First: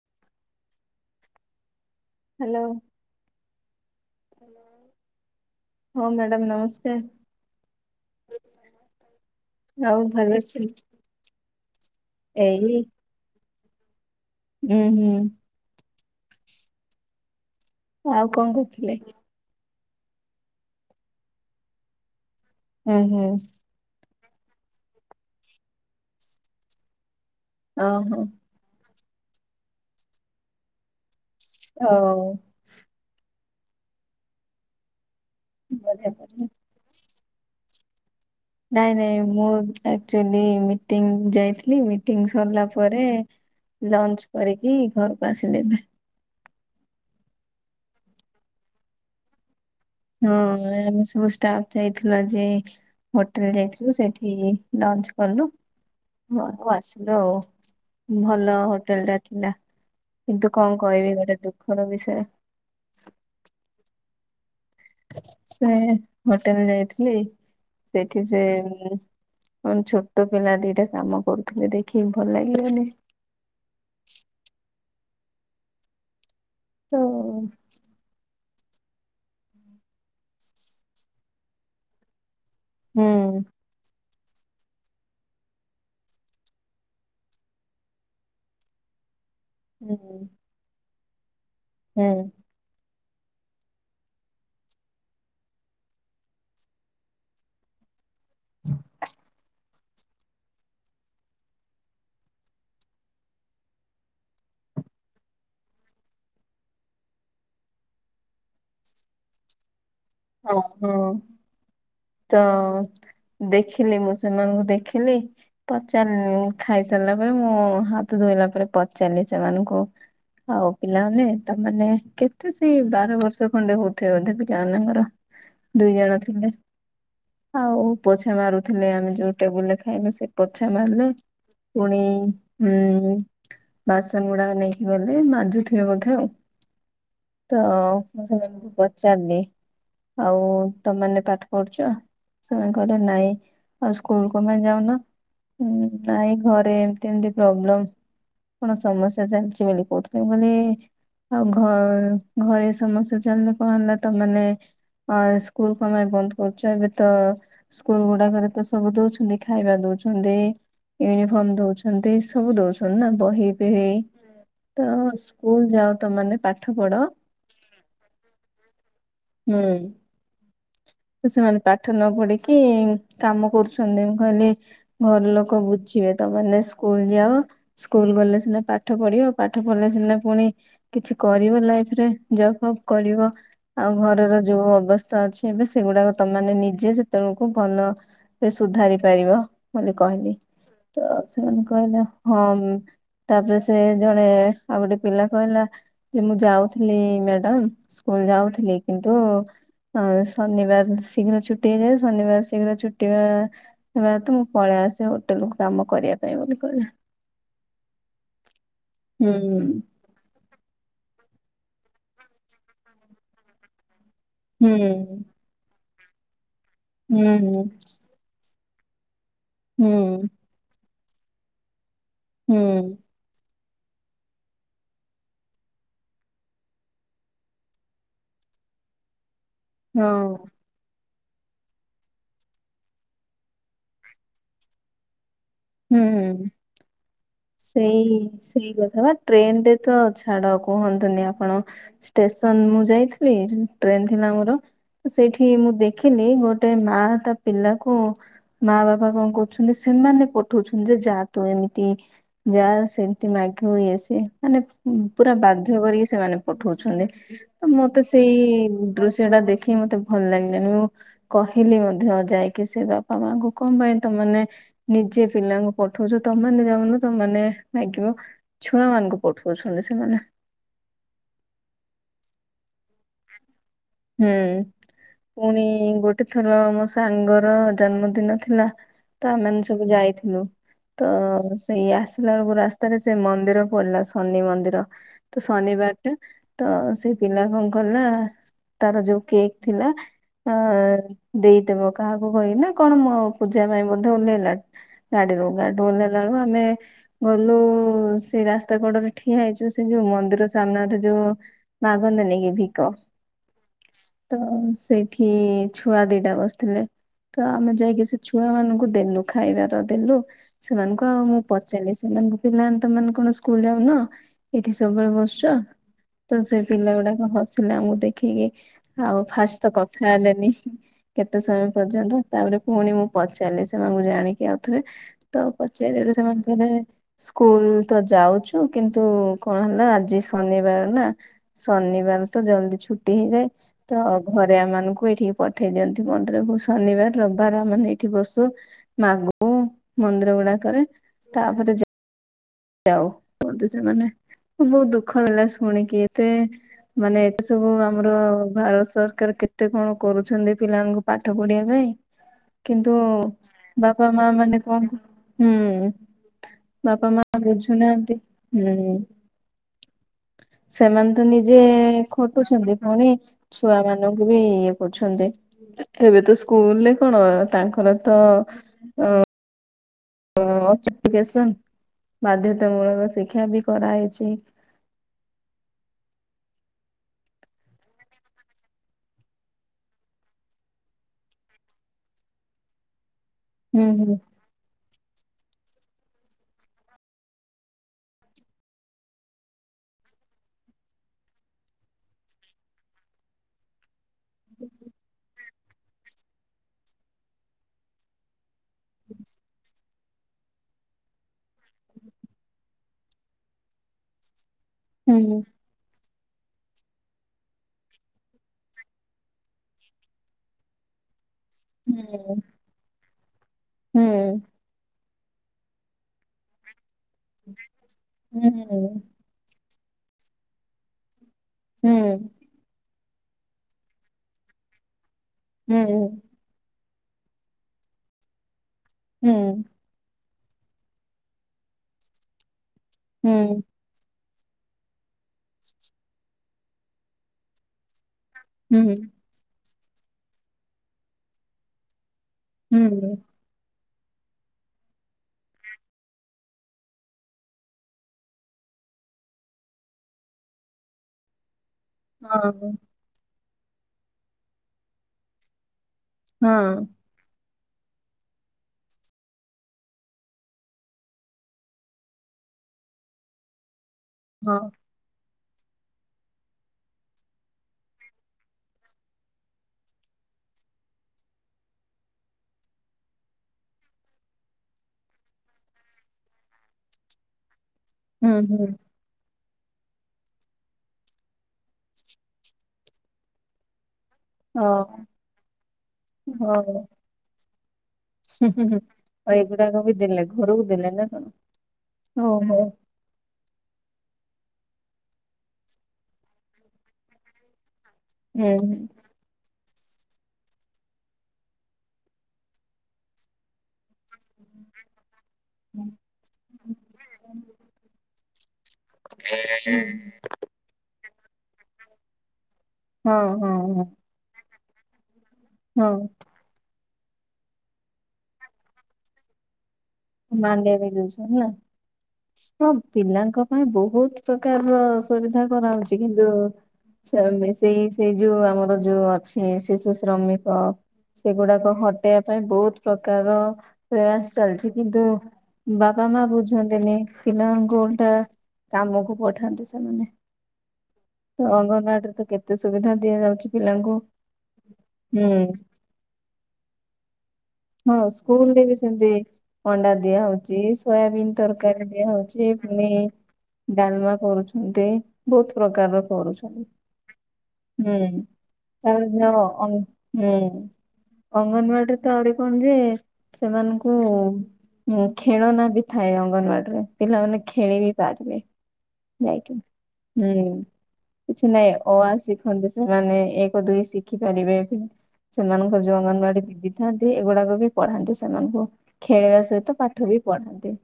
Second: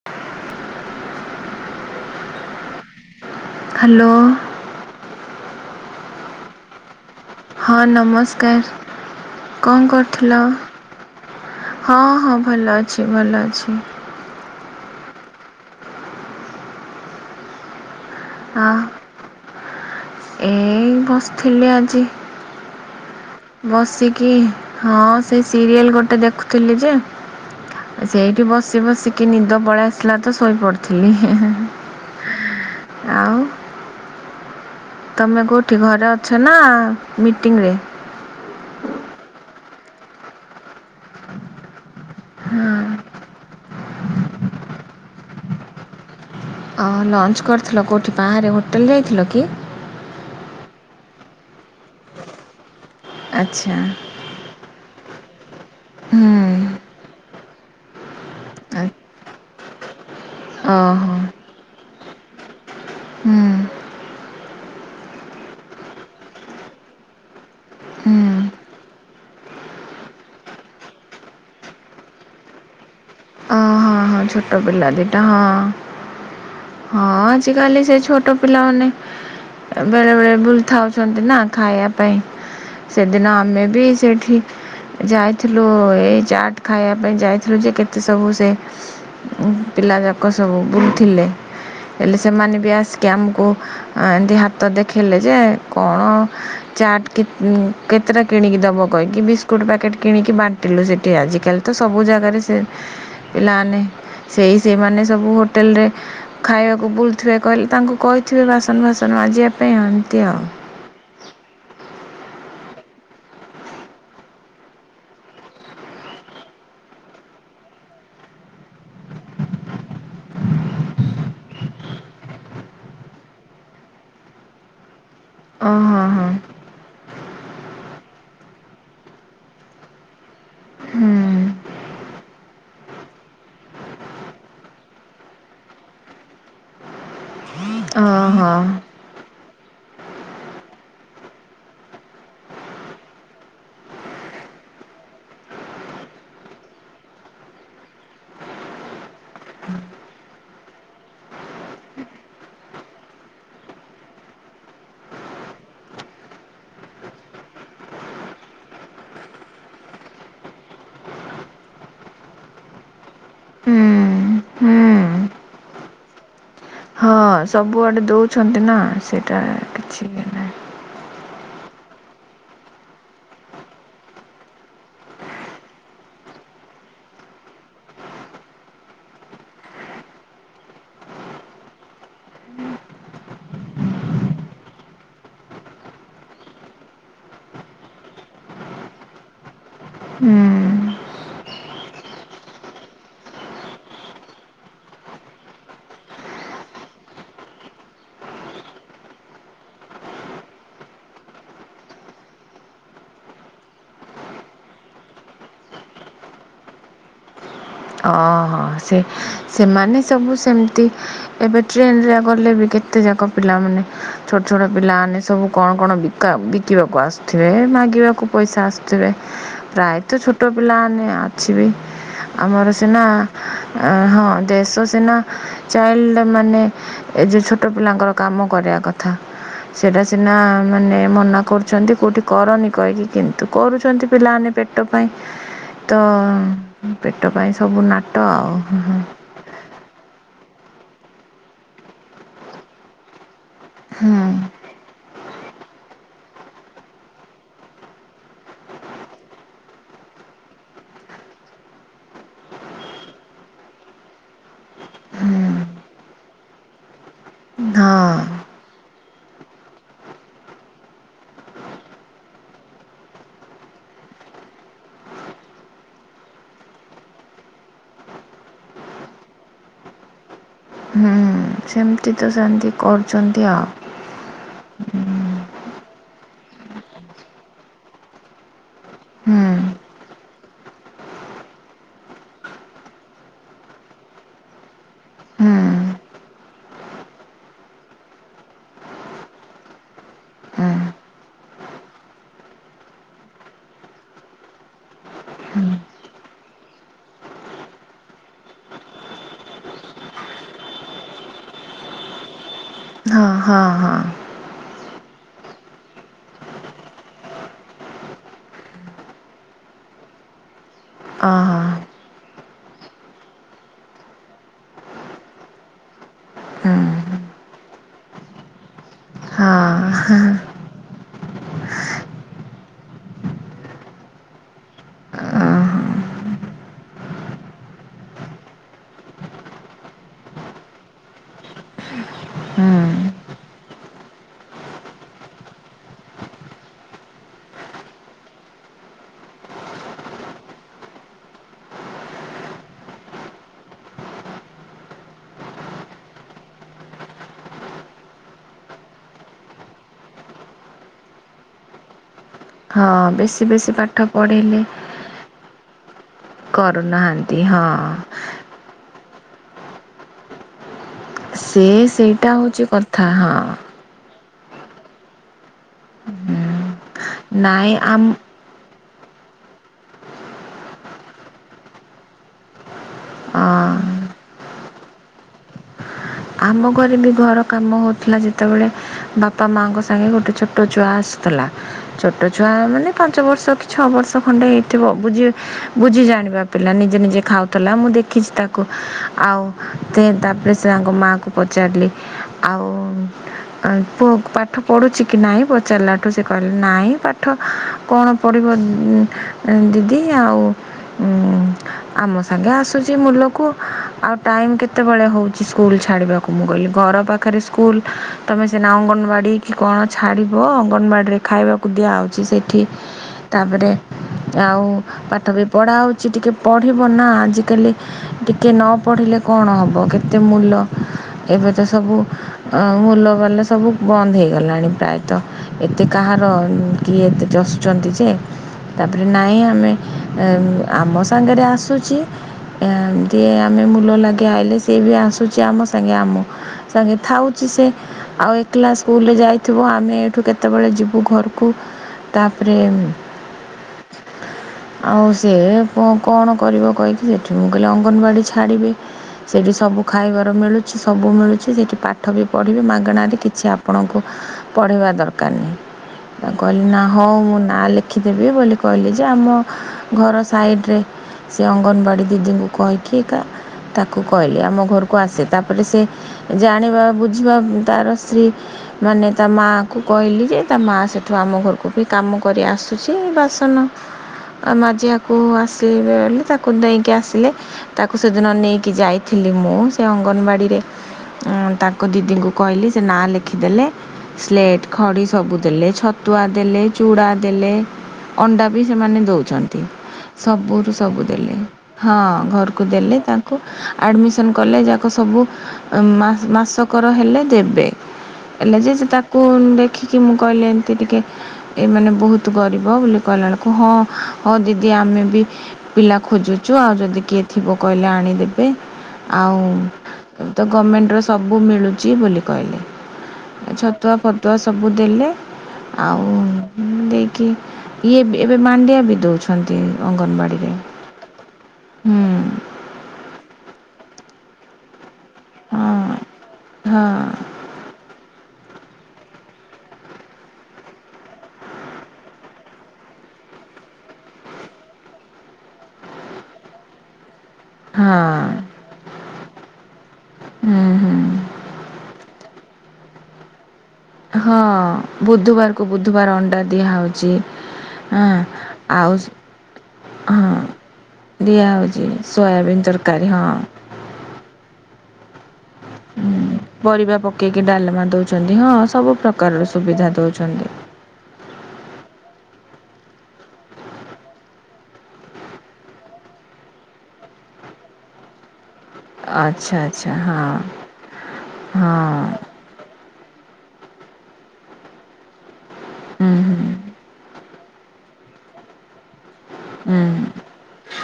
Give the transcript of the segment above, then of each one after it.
[unintelligible] Hello. Hello. ହଁ madam ନମସ୍କାର। ହଁ ନମସ୍କାର କଣ ଆଉ ଭଲ କରୁଥିଲ? ଅଛନ୍ତି? ହଁ ହଁ ଭଲ ଅଛି ଭଲ ଅଛି। ଉଁ ହୁଁ। ଆଉ କଣ ହଁ କରୁଥିଲେ? ଏଇ ବସିଥିଲି ଆଜି। ହୁଁ ହୁଁ। ବସିକି ହଁ ସେ ସିରିଏଲ ଗୋଟେ ଦେଖୁଥିଲି ଯେ ଓହୋ ସେଇଠି ବସି ବସିକି ନିଦ ପଳେଇ ଆସିଲା ତ ଶୋଇ ପଡିଥିଲି। ହଉ। ଆଉ ତମେ କେଉଠି ଘରେ ବଢିଆ ଅଛ ବଢିଆ। ନା ମିଟିଂରେ? ନାଇଁ ନାଇଁ ମୁଁ ଆକ୍ଚୁଆଲି ମିଟିଂ ଯାଇଥିଲି ମିଟିଂ ସରିଲା ହଁ ପରେ ଲଞ୍ଚ କରିକି ଘରକୁ ଆସିଲି ଏଇନେ। ଲଞ୍ଚ କରିଥିଲ କୋଉଠି ବାହାରେ ହୋଟେଲ ଯାଇଥିଲ କି? ହଁ ଆମେ ସବୁ ଷ୍ଟାଫ ଯାଇଥିଲୁ ଆଜି ହୋଟେଲ ଆଚ୍ଛା ଯାଇଥିଲୁ ସେଇଠି ଏଇ ଲଞ୍ଚ କଲୁ ହୁଁ ଘରକୁ ଆସି ହଉ ଭଲ ହୋଟେଲ ଟା ଥିଲା କିନ୍ତୁ କଣ ଓହୋ କହିବି ଗୋଟେ ଦୁଃଖ ଦୁଃଖର ବିଷୟ ହୁଁ ସେ ହୋଟେଲ ଯାଇଥିଲି ସେଠି ସେ ହୁଁ କଣ ଛୋଟ ପିଲା ଦିଟା କାମ କରୁଥିଲେ ଦେଖିକି ଭଲ ଲାଗିଲାନି। ଅ ହଁ ହଁ ଛୋଟ ପିଲା ଦିଟା ହଁ ତ ହଁ ଆଜି କାଲି ସେ ଛୋଟ ପିଲାମାନେ ବେଳେ ବେଳେ ବୁଲଥାଉଛନ୍ତି ନା ଖାଇବା ପାଇଁ ହୁଁ ସେଦିନ ଆମେ ବି ସେଇଠି ଯାଇଥିଲୁ ଏଇ ଚାଟ ଖାଇବା ପାଇଁ ଯାଇଥିଲୁ ଯେ କେତେ ସବୁ ସେ ହୁଁ ପିଲା ଯାକ ସବୁ ବୁଲୁଥିଲେ ହୁଁ ହେଲେ ସେମାନେ ବି ଆସିକି ଆମକୁ ଏମିତି ହାତ ଦେଖେଇ ଲେ ଯେ କଣ ଚାଟ୍ କି କେତେଟା କିଣିକି ଦେବ କହିକି ବିସ୍କୁଟ୍ ପ୍ୟାକେଟ୍ କିଣିକି ବାଣ୍ଟିଲୁ ସେଠି ଆଜିକାଲି ତ ସବୁ ଜାଗାରେ ସେ ପିଲାମାନେ ସେଇ ସେମାନେ ସବୁ ହୋଟେଲ ରେ ଖାଇଆକୁ ବୁଲୁଥିବେ କହିଲେ ତାଙ୍କୁ କହିଥିବେ ବାସନ ଫାସନ ମାଜିଆ ପାଇଁ ଏମିତି ଆଉ ଅହ ତ ଦେଖିଲି ମୁଁ ସେମାନଙ୍କୁ ଦେଖିଲି। ପଚାରିଲି ଖାଇ ସାରିଲା ପରେ ମୁଁ ହାତ ଧୋଇଲା ପରେ ପଚାରିଲି ସେମାନଙ୍କୁ ଆଉ ପିଲାମାନେ ତମେ ମାନେ କେତେ ସେ ବାର ବର୍ଷ ଖଣ୍ଡେ ହଉଥିବ ବୋଧେ ପିଲା ମାନଙ୍କର। ଓ ଦୁଇ ଜଣ ହଁ ଥିଲେ। ଆଉ ପୋଛା ମାରୁଥିଲେ ଆମେ ଯୋଉ ଟେବୁଲରେ ଖାଇବୁ ସେ ପୋଛା ମାରିଲେ ପୁଣି ହୁଁ ବାସନ ଗୁଡାକ ନେଇକି ଗଲେ ମାଜୁଥିବେ ବୋଧେ ଆଉ? ତ ମୁଁ ହଁ ସେମାନଙ୍କୁ ପଚାରିଲି ଆଉ ତମେେ ପାଠ ପଢୁଛ? ସେମାନେ କହିଲେ ନାଇଁ। ଆଉ ସ୍କୁଲ କଣ ପାଇଁ ଯାଉନ? ହୁଁ, ନାଇଁ ଘରେ ଏମତି ଏମତି ପ୍ରୋବ୍ଲମ୍ କଣ ସମସ୍ୟା ଚାଲିଛି ବୋଲି କହୁଥିଲେ। ମାନେ ଆଉ ଘ ଘରେ ସମସ୍ୟା ଚାଲିଲେ କଣ ହେଲା ତମେମାନେ? ଆ ସ୍କୁଲ କଣ ପାଇଁ ବନ୍ଦ କରୁଛ ଏବେ ତ? ସ୍କୁଲ ଗୁଡାକରେ ତ ସବୁ ଦଉଛନ୍ତି, ଖାଇବା ଦଉଛନ୍ତି। ୟୁନିଫର୍ମ ଦଉଛନ୍ତି ସବୁ ଦଉଛନ୍ତି ନା ବହି ପି ତ ସ୍କୁଲ ଯାଅ ତମେ ମାନେ ପା ହଁ ସବୁଆଡେ ଦଉଛନ୍ତି ନା ସେଇଟା ହୁଁ। କିଛି ନାହିଁ ତ ସେମାନେ ପାଠ ନ ପଢିକି କାମ କରୁଛନ୍ତି। ମୁଁ କହିଲି ଘର ଲୋକ ବୁଝିବେ ତମେ ମାନେ ସ୍କୁଲ ଯାଅ ସ୍କୁଲ ଗଲେ ସିନା ପାଠ ପଢିବ ପାଠ ପଢିଲେ ସିନା ପୁଣି କିଛି କରିବ ଲାଇଫ ରେ ଜବ୍ ଫବ୍ କରିବ। ଆଉ ଘରର ଯୋଉ ଅବସ୍ଥା ଅଛି ଏବେ ସେଗୁଡାକ ତମେମାନେ ନିଜେ ସେତେବେଳକୁ ଭଲ ସେ ସୁଧାରି ପାରିବ ବୋଲି କହିଲି। ହୁଁ ତ ସେମାନେ କହିଲେ ହଁ ମ୍ ତାପରେ ସେ ଜଣେ ଆଉ ଗୋଟେ ପିଲା କହିଲା ଯେ ମୁଁ ଯାଉଥିଲି ମ୍ୟାଡାମ ସ୍କୁଲ ଯାଉଥିଲି କିନ୍ତୁଅଏ ଶନିବାର ଶୀଘ୍ର ଛୁଟି ହେଇଯାଏ। ଶନିବାର ଶୀଘ୍ର ଛୁଟି ହେବା ଜିବା ହେତୁ ମୁଁ ପଳେଇ ଆସେ ହୋଟେଲକୁୁ କାମ କରିବା ପାଇଁ ବୋଲି କହିଲା। ଅ ହଁ ସେ ହୁଁ ସେମାନେ ସବୁ ସେମିତି ଏବେ ଟ୍ରେନରେ ଗଲେବି କେତେ ଯାକ ପିଲାମାନେ ଛୋଟ ଛୋଟ ହୁଁ ପିଲାମାନେ ସବୁ କଣ କଣ ବିକା ବିକିବାକୁ ହୁଁ ଆସୁଥିବେ ମାଗିବାକୁ ପଇସା ଆସୁଥିବେ ହୁଁ ପ୍ରାୟତ ଛୋଟ ପିଲାମାନେ ଆଛି ବି ହୁଁ ଆମର ହୁଁ ସିନା ହଁ ଦେଶ ସିନା ଚାଇଲ୍ଡ ମାନେ ଏ ଯୋଉ ଛୋଟ ପିଲାଙ୍କର କାମ କରିବା କଥା ସେଇଟା ହଁ ସିନା ମାନେ ମନା କରୁଛନ୍ତି କୋଉଠି କରନି କହିକି କିନ୍ତୁ କରୁଛନ୍ତି ପିଲାମାନେ ପେଟ ପାଇଁ। ତ ହୁଁ। ଅ ସେଇ ସେଇ ହୁଁ କଥା ବା। ଟ୍ରେନରେ ତ ଛାଡ କୁହନ୍ତୁନି ଆପଣ ଷ୍ଟେସନ ମୁଁ ଯାଇଥିଲି ଟ୍ରେନ ଥିଲା ହୁଁ ମୋର ସେଇଠି ମୁଁ ଦେଖିଲି ଗୋଟେ ମା ତା ପିଲାକୁ ମା ବାପା କଣ କରୁଛନ୍ତି ସେମାନେ ପଠଉଛନ୍ତି ଯେ ଯା ତୁ ଏମିତି ଯାଆ ସେମିତି ମାଗିବୁ ଇଏ ସିଏ ମାନେ ପୁରା ବାଧ୍ୟ କରିକି ସେମାନେ ପଠଉଛନ୍ତି। ତ ମତେ ହଁ ସେଇ ଦୃଶ୍ୟ ଟା ଦେଖିକି ମତେ ଭଲ ଲାଗିଲାନି ମୁଁ କହିଲି ମଧ୍ୟ ଯାଇକି ସେ ବାପା ମା ଙ୍କୁ କଣ ପାଇଁ ତମେମାନେ ନିଜେ ପିଲାଙ୍କୁ ପଠଉଛ ତମେମାନେ ଯାଉନ ତମେମାନେ ମାଗିବ ଛୁଆ ମାନଙ୍କୁ ପଠଉଛନ୍ତି ସେମାନେ। ହୁଁ ସେମିତି ତ ସେମିତି କରୁଛନ୍ତି ଆଉ। ହୁଁ। ହୁଁ ପୁଣି ଗୋଟେ ଥର ମୋ ସାଙ୍ଗର ଜନ୍ମଦିନ ଥିଲା। ତ ଆମେମାନେ ସବୁ ଯାଇଥିଲୁ। ତ ସେଇ ଆସିଲା ବେଳକୁ ରାସ୍ତାରେ ସେ ମନ୍ଦିର ପଡିଲା ଶନି ମନ୍ଦିର। ତ ହୁଁ ଶନିବାର ଟା ତ ସେ ପିଲା କଣ କଲା ତାର ଯୋଉ କେକ୍ ଥିଲା। ଅ ହୁଁ ଦେଇଦବ କାହାକୁ କହିନା କଣ ମୋ ପୂଜା ପାଇଁ ମଧ୍ୟ ଓହ୍ଲେଇଲା। ଗାଡିରୁ ହୁଁ ଗାଡିରୁ ଓହ୍ଲେଇଲା ବେଳକୁ ଆମେ। ଗଲୁ ସେ ରାସ୍ତା କଡରେ ଠିଆ ହେଇଯିବ ସେ ଯୋଉ ମନ୍ଦିର ସାମ୍ନାରେ ଯୋଉ। ମାଗନ୍ତିନି କି ଭି ହଁ ହଁ। ହଁ ତ ସେଇଠି ଛୁଆ ଦିଟା ବସିଥିଲେ। ତ ଆମେ ଯାଇକି ସେ ଛୁଆ ମାନଙ୍କୁ ଦେଲୁ ଖାଇବାର ଦେଲୁ। ସେମାନଙ୍କୁ ଆଉ ମୁଁ ଓହୋ ପଚାରିଲି ସେମାନଙ୍କୁ ପିଲା ତମେମାନେ କଣ ସ୍କୁଲ ଯାଉନ। ଏଠି ସବୁବେଳେ ବସିଛ ତ ସେ ହୁଁ ପିଲା ଗୁଡାକ ହସ ପିଲା ଆମକୁ ଦେଖିକି ଆଉ ହଁ ଫାଷ୍ଟ ତ କଥା ଓହୋ ହେଲେନି। କେତେ ସମୟ ପର୍ଯ୍ୟନ୍ତ ତାପରେ ପୁଣି ମୁଁ ପଚାରିଲି ସେମାନଙ୍କୁ ଜାଣିକି ଆଉଥରେ। ତ ପଚାରିଲେ ସେମାନେ ଥିବେ। ସ୍କୁଲ ତ ଯାଉଛୁ କିନ୍ତୁ କଣ ହେଲା ଆଜି ଶନିବାର ନା। ଶନିବାର ତ ହୁଁ ଜଲଦି ଛୁଟି ହେଇଯାଏ। ତ ଘରେ ଆମମାନଙ୍କୁ ଏଇଠିକି ପଠେଇ ଦିଅନ୍ତି ମନ୍ଦିରକୁ ଶନିବାର ରବିବାର ଆମେମାନେ ଏଇଠି ବସୁ। ମାଗୁ ମନ୍ଦିର ଗୁଡା କରେ ତାପରେ ଯା ଯାଉ କୁହନ୍ତି ସେମାନେ ବହୁତ ଦୁଃଖ ଲାଗିଲା ଶୁଣିକି ଏତେ। ମାନେ ଏତେ ସବୁ ଆମର ଭାରତ ସରକାର କେତେ କଣ କରୁଛନ୍ତି ପିଲାଙ୍କୁ ପାଠ ପଢିବା ପାଇଁ। କିନ୍ତୁ ହଁ ବେଶୀ ବେଶୀ ପାଠ ବାପା ମା ପଢ଼େଇଲେ ମାନେ କଣ ହୁଁ। କରୁନାହାନ। ଆ ବୁଝୁନାହାନ୍ତି ହୁଁ। ସେମାନେ ତ ନିଜେ ସେ ସେଇଟା ହେଉଛି ଖଟୁଛନ୍ତି କଥା ପୁଣି ହଁ ଛୁଆମାନେ। ବି ଇଏ କରୁଛନ୍ତି। ଏବେ ତ ସ୍କୁଲରେ କଣ ନାଇଁ ତାଙ୍କର ତ ଅ। ଅ ଅଛନ୍ତି [unintelligible] ବାଧ୍ୟତାମୂଳକ ଶିକ୍ଷା ବି ଆମ କରାହେଇଛି। ଆମ ଘରେ ବି ଘର କାମ ହେଉଥିଲା ଯେତେବେଳେ। ବାପା ମାଆଙ୍କ ସାଙ୍ଗେ ଗୋଟେ ଛୋଟ ଛୁଆ ଆସିଥିଲା ଚୋଟ ଛୁଆ ମାନେ ପାଞ୍ଚ ବର୍ଷ ଛଅ ହୁଁ ହୁଁ ବର୍ଷ ଖଣ୍ଡେ ହେଇ ଥିବ ବୁଝି ଜାଣିବା ପିଲା ନିଜେ ନିଜେ ଖାଉତିଲା ମୁଁ ଦେଖିଛି ତାକୁ ଆଉ। ସେ ତାପରେ ସେ ତାଙ୍କ ମାଆକୁ ପଚାରିଲି ଆଉ। ପୁଅକୁ ପାଠ ପଢୁଛି କି ନାଇଁ ପଚାରିଲାଠୁ ସେ କହିଲେ ନାଇଁ ପାଠ କଣ ପଡିବ ଦିଦି ଆଉ। ହୁଁ ଆମ ସାଙ୍ଗେ ଆସୁଛି ମୁୂଲକୁ ଆଉ ଟାଇମ୍ କେତେବେଳେ ହୁଁ ହଉଛି ସ୍କୁଲ। ଛାଡ଼ିବାକୁ ମୁଁ ଗଲି ଘର ପାଖରେ ସ୍କୁଲ ତମେ ସିନା ଅଙ୍ଗନବାଡ଼ି କି କଣ? ଛାଡ଼ିବ ଅଙ୍ଗନବାଡ଼ିରେ ଖାଇବାକୁ ଦିଆହେଉଛି ସେଇଠି ତାପରେ ହୁଁ ହୁଁ ଆଉ। ପାଠ ବି ପଢ଼ା ହେଉଛି ଟିକେ ପଢ଼ିବ ନା ଆଜିକାଲି ଟିକେ ନ ପଢ଼ିଲେ। କଣ ହେବ କେତେ ମୂଲ? ଏବେ ତ ସବୁ ମୂଲବାଲା ସବୁ ବନ୍ଦ ହେଇଗଲାଣି ପ୍ରାୟତଃ ଏତେ କାହାର କିଏ ଏତେ ଜଷୁଛନ୍ତି ଯେ ତାପରେ ନାହିଁ ଆମେ ଆମ ସାଙ୍ଗରେ ଆସୁଛି ଏମିତି ଆମେ ମୁୂଲ ଲାଗୁ। ସେଆଇଲେ ସିଏ ବି ଆସୁଛି ଆମ ସାଙ୍ଗେ ଆମ ସାଙ୍ଗେ ଥାଉଛି ସେ ଆଉ ଏକଲା ସ୍କୁଲରେ ଯାଇଥିବ ଆମେ ଏଇଠୁ କେତେବେଳେ ଯିବୁ ଘରକୁ ତାପରେ ଆଉ ସେ କଣ କରିବ କହିକି ସେଠି ମୁଁ କହିଲି ଅଙ୍ଗନବାଡ଼ି ଛାଡ଼ିବି। ସେଠି ସବୁ ଖାଇବାର ମିଳୁଛି ସବୁ ମିଳୁଛି ସେଠି ପାଠ ବି ପଢିବି ମାଗଣାରେ କିଛି ଆପଣଙ୍କୁ ପଢ଼େଇବା ଦରକାର ନାହି। ତାଙ୍କୁ କହିଲି ନା ହଉ ମୁଁ ନାଁ ଲେଖ ଖି ଦେବି ବୋଲି କହିଲି ଯେ ଆମ ଘର ସାଇଡ଼ରେ ସେ ଅଙ୍ଗନବାଡି ଦିଦିଙ୍କୁ କହିକି ଏକା ତାକୁ କହିଲେ ଆମ ଘର କୁ ଆସେ ତାପରେ ସେ ଜାଣିବା ବୁଝିବା ତାର ସ୍ତ୍ରୀ ମାନେ ତା ମାଆଙ୍କୁ କହିଲି ଯେ ତା ମାଆ ସେଠୁ ଆମ ଘରକୁ ବି କାମ କରି ଆସୁଛି ବାସନ ମାଜିଆକୁ ଆସିଲେ ବଲେ ତାକୁ ଦେଇକି ଆସିଲେ ତାକୁ ସେଦିନ ହୁଁ, ହୁଁ, ନେଇକି ଯାଇଥିଲି ମୁଁ ସେ ଅଙ୍ଗନବାଡ଼ିରେ ତାଙ୍କ ଦିଦିଙ୍କୁ କହିଲି ସେ ନାଁ ଲେଖ ଖି ଦେଲେ ସ୍ଲେଟ୍ ଖଡ଼ି ହଁ, ସବୁ ଦେଲେ ଛତୁଆ ଦେଲେ ହଁ, ଚୁଡ଼ା ଦେଲେ ଅଣ୍ଡା ବି ସେମାନେ ଦେଉଛନ୍ତି ଏଗୁଡ଼ାକ ବି ଦେଲେ ଘରକୁ ସବୁରୁ ନା ସବୁ କଣ? ଦେଲେ ହଁ ଓହୋ! ଘରକୁ ଦେଲେ ତାପ କୁ ଆଡ଼ମିସନ କଲେ ଯାକ ସବୁ ମାସକର ହେଲେ ଦେବେ। ହୁଁ, ହେଲେ ଯେ ହୁଁ, ସେ ତାକୁ ଦେଖିକି ମୁଁ କହିଲି ଏମିତି ଟିକେ ଏମାନେ ବହୁତ ଗରିବ ବୋଲି କହିଲା ବେଳକୁ ହଁ ହଁ ଦିଦି ଆମେ ବି। ପିଲା ଖୋଜୁଛୁ ଆଉ ଯଦି କିଏ ଥିବ କହିଲେ ଆଣିଦେବେ। ଆଉ ଶେ ତ ଗମେଣ୍ଟର ସବୁ ମିଳୁଛି ବୋଲି କହିଲେ। ହଁ, ହଁ, ହଁ, ଛତୁଆ ଫତୁଆ ସବୁ ଦେଲେ ଆଉ ହଁ ଦେଇକି ଇଏବି ଏବେ ମାଣ୍ଡିଆ ବି ଦଉଛନ୍ତି। ମାଣ୍ଡିଆ ବି ଦଭଛନ୍ତି ହେଲା। ହୁଁ ତ ପିଲାଙ୍କ ପାଇଁ ବହୁତ ପ୍ରକାରର ସୁବିଧା ହଁ କରାହଉଛି କିନ୍ତୁ ହଁ ସେମା ସେଇ ସେଇ ଯୋଉ ଆମର ଯୋଉ ଅଛି ଶିଶୁ ଶ୍ରମିକ ସେଗୁଡାକ ହଟେଇବା ପାଇଁ ବହୁତ ପ୍ରକାର ପ୍ରୟାସ ଚାଲିଚି। କିନ୍ତୁ ବାପା ମା ବୁଝନ୍ତିନି। ପିଲାମାନଙ୍କୁ ହଁ ଓଲଟା କାମକୁ ପଠାନ୍ତି ସେମାନେ। ହୁଁ ହୁଁ ତ ଅଙ୍ଗନବାଡ଼ି ରେ ତ କେତେ ସୁବିଧା ଦିଆଯାଉଛି ପିଲାଙ୍କୁ। ହଁ ହୁଁ ବୁଧବାରକୁ ବୁଧବାର ଅଣ୍ଡା ଦିଆହେଉଛି। ହଁ ସ୍କୁଲ ରେ ବି ଆଉ ସେମତି ଅଣ୍ଡା ହଁ ଦିଆହୋଉଛି ସୋୟାବିନ୍ ଦିଆହେଉଛି ତରକାର ଦି ହୋଉଛି ସୋୟାବିନ୍ ଫୁଣି ତରକାରୀ ହଁ ଡାଲମା କରୁଛନ୍ତି। ବହୁତ ପ୍ରକାରର ହୁଁ କରୁଛନ୍ତି ପରିବା ପକେଇକି ଡାଲମା ହୁଁ ଦେଉଛନ୍ତି ହଁ ସବୁ ତାପରେ ପ୍ରକାରର ଯୋଉ ଅ ହୁଁ ସୁବିଧା ଦେଉଛନ୍ତି। ଅଙ୍ଗନବାଡିରେ ତ ଆହୁରି କଣ ଯେ ସେମାନଙ୍କୁ ହୁଁ ଖେଳନା ବି ଥାଏ ଅଙ୍ଗନୱାଡି ରେ ପିଲାମାନେ ଖେଳି ବି ପାରିବେ। ଯାଇକି ଆଚ୍ଛା ଆଚ୍ଛା ହଁ ହୁଁ କିଛି ନାଇଁ ହଁ ଅ ଆ ଶିଖି ଦେଖନ୍ତି ସେମାନେ ଏକ ଦୁଇ ଶିଖି ପାରିବେ। ସେମାନଙ୍କର ଯୋଉ ହୁଁ ହୁଁ। ଅଙ୍ଗନବାଡି ଦିଦି ଥାଆନ୍ତି ସେ ଏଗୁଡାକ ବି ପଢାନ୍ତି ସେମାନଙ୍କୁ ଖେଳେଇବା ସହିତ ହୁଁ ପାଠ ବି ପଢାନ୍ତି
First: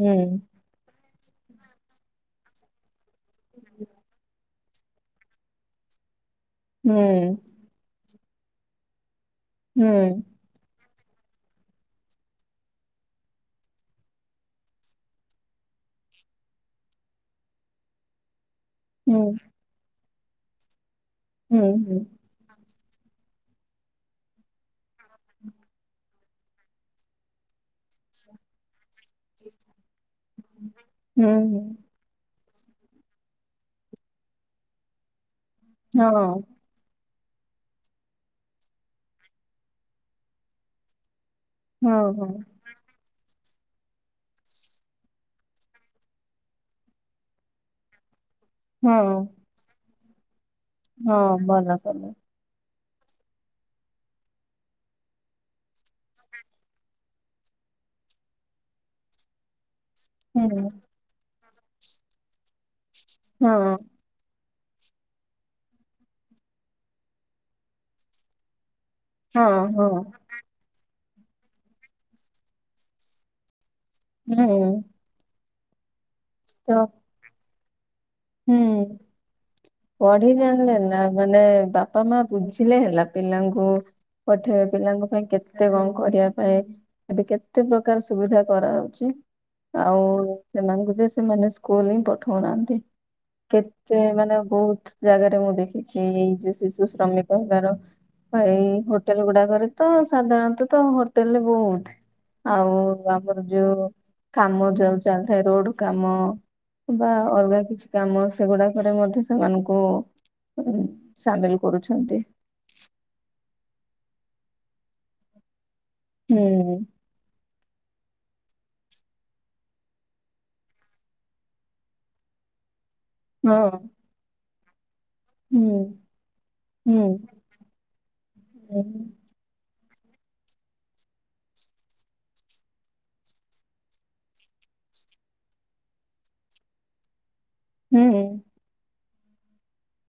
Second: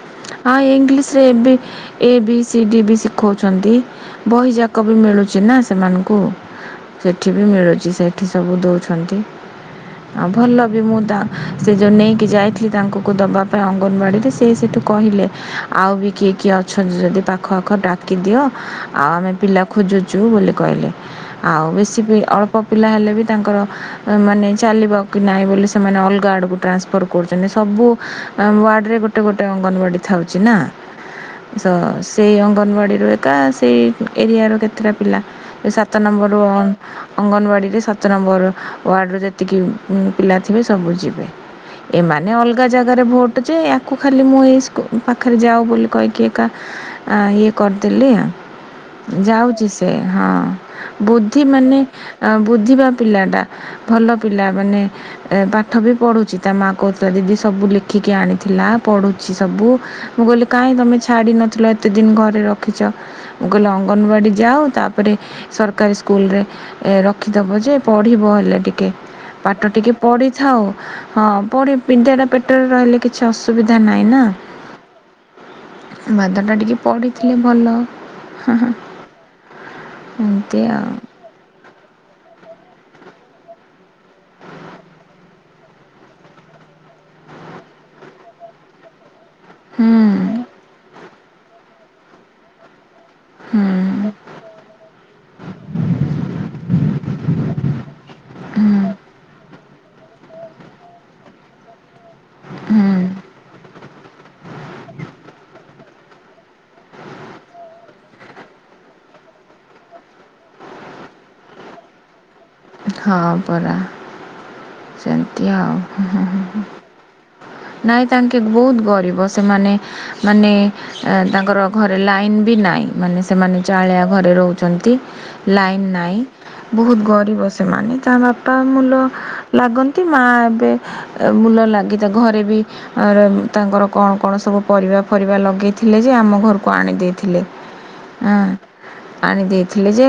ହୁଁ। ଆ ଇଂଲିଶରେ ଏ ବି ଏ ବି ସି ଡି ବି ଶିଖଉଛନ୍ତି ବହିଯା କ ବି ମିଳୁଛି ନା ସେମାନଙ୍କୁ ହୁଁ ସେଠି ବି ମିଳୁଛି। ସେଠି ସବୁ ଦେଉଛନ୍ତି। ହୁଁ। ଭଲ ବି ମୁଁ ତା ସେ ଯଉ ନେଇ କି ଯାଇଥିଲି ତାଙ୍କୁକୁ ଦେବା ପାଇଁ ଅଙ୍ଗନବାଡ଼ିରେ ସେ ସେଠୁ କହିଲେ ଆଉ ବି କିଏ କିଏ ଅ ଅଛନ୍ତି ଯଦି ପାଖ ଆଖ ଡାକି ଦିଅ ଆଉ ହୁଁ ଆମେ ପିଲା ଖୋଜୁଛୁ ବୋଲି କହିଲେ। ହୁଁ ଆଉ ବେଶୀ ବି ଅଳପ ପ ପିଲା ହେଲେ ବି ତାଙ୍କର ମାନେ ଚାଲିବା କି ନାହିଁ ବୋଲି ସେମାନେ ଅଲଗା ଆଡ଼କୁ ଟ୍ରାନ୍ସପ ପର କରୁଛନ୍ତି। ସବୁ ୱାର୍ଡରେ ଗୋଟେ ଗୋଟେ ଗୋଟେ ଅଙ୍ଗନବାଡ଼ି ଥାଉଛି ନା ହୁଁ ହୁଁ ହୁଁ ତ ସେଇ ଅଙ୍ଗନବାଡ଼ିରୁ ଏକା ସେଇ ଏରିଆରୁ କେତେଟା ପିଲା ସାତ ହଁ ନମ୍ବରରୁ ଅଙ୍ଗନବାଡିରେ ସାତ ନମ୍ବର ୱାର୍ଡରୁ ଯେତିକି ପିଲା ଥିବେ ସବୁ ଯିବେ। ହଁ ଏମାନେ ହଁ। ଅଲଗା ଜାଗାରେ ଭୋଟ ଯେ ୟାକୁ ଖାଲି ମୁଁ ଏଇ ସ୍କୁ ପାଖରେ ଯାଅ ବୋଲି କହିକି ଏକା ଆ ଇଏ କରିଦେଲି ହଁ ଯାଉଛି ସେ ହଁ। ହଁ ବୁଦ୍ଧି ଭଲ ମାନେ କଲେ ଆ ବୁଝିବା ପିଲାଟା ଭଲ ପିଲା ମାନେ ପାଠ ବି ପଢ଼ୁଛି ତା ମା କହୁଥିଲା ଦିଦି ସବୁ ଲେଖିକି ଆଣିଥିଲା, ପଢୁଚି ସବୁ। ମୁଁ କହିଲି ହୁଁ କାଇଁ ତମେ ଛାଡ଼ି ନଥିଲ, ଏତେ ଦିନ୍‌ ଘରେ ରଖିଚ। ମୁଁ କହିଲି ହଁ ଅଙ୍ଗନ ବାଡ଼ି ଯାଅ ଗୋଟେ ସର୍କାରି ସ୍କୁଲରେ ଏ ରଖିଦେବ ଯେ, ପଢ଼ିବ ହେଲେ ଟିକେ। ହଁ ପାଟ ହଁ ଟିକେ ପଡ଼ି ଥାଉ, ହଁ ପରେ ବିଦ୍ୟା ଟା ପେଟରେ ରହିଲେ। କିଛି ଅସୁବିଧା ନାଇଁ ନା। ହୁଁ। ବାଦ ଟା ତ ଟିକେ ପଢ଼ି [inaudible] [inaudible] ଏମିତି ଆଉ ମାନେ, ବାପା ମା ବୁଝିଲେ ହେଲା ପିଲାଙ୍କୁ। ପଠେଇ ପିଲାଙ୍କ ପାଇଁ କେତେ ଙ୍କ କରିବା ପାଇଁ। ଏବେ କେତେ ପ୍ରକାର୍ ସୁବିଧା କରା ହଉଚି। ଆଉ ହୁଁ ସେମାନଙ୍କୁ ଯେ, ସେମାନେ ସ୍କୁଲ୍‌ ହିଁ ପଠଉନାନ୍ତି। ହୁଁ କେତେ ମାନେ ବହୁତ୍ ଜାଗାରେ ମୁଁ ଦେଖିଚି, ଏଇ ଯଉ ଶିଶୁ ଶ୍ରମିକ ହେବାର। ହଁ, ଏଇ ହୁଁ ହୋଟେଲ୍ ଗୁଡ଼ା କରେ ତ ସାଧାରଣତଃ ତ ହୋଟେଲ୍ ରେ ବହୁତ୍ ଆଉ ହୁଁ ଆମ ଯୋ କାମ ଯଉ ଚାଲିଥାଏ, ରୋଡ଼ କାମ ବା ଅଲ୍ଗା କି କାମ, ସେଗୁଡ଼ା କରେ ମଧ୍ୟ ସେମାନଙ୍କୁ ସାମିଲ୍ କରୁଛନ୍ତି। ହଁ ପରା, ସେନ୍ତି ଆଉ। [inaudible] ନାଇଁ ତାଙ୍କେ ବଉତ୍ ଗରିବ ସେମାନେ। ମାନେ ତାଙ୍କର ଘରେ ଲାଇନ୍‌ ବି ନାଇଁ। ମାନେ ହଁ ସେମାନେ ଚାଳିଆ ଘରେ ରହୁଚନ୍ତି, ହୁଁ ଲାଇନ ନାଇଁ। ବହୁତ୍ ହୁଁ ଗରିବ ସେମାନେ ତା ବାପା ହୁଁ ମୂଲ ଲାଗନ୍ତି, ମା ଏବେ ମୂଲ ଲାଗି ତା ଘରେ ବି ତାଙ୍କର କ'ଣ କ'ଣ ସବୁ ପରିବା ଫରିବା ଲଗେଇ ଥିଲେ ଯେ, ଆମ ଘରୁକୁ ଆଣି ଦେଇଥିଲେ। ହୁଁ ଆଁ, ଆଣି ଦେଇଥିଲେ ଯେ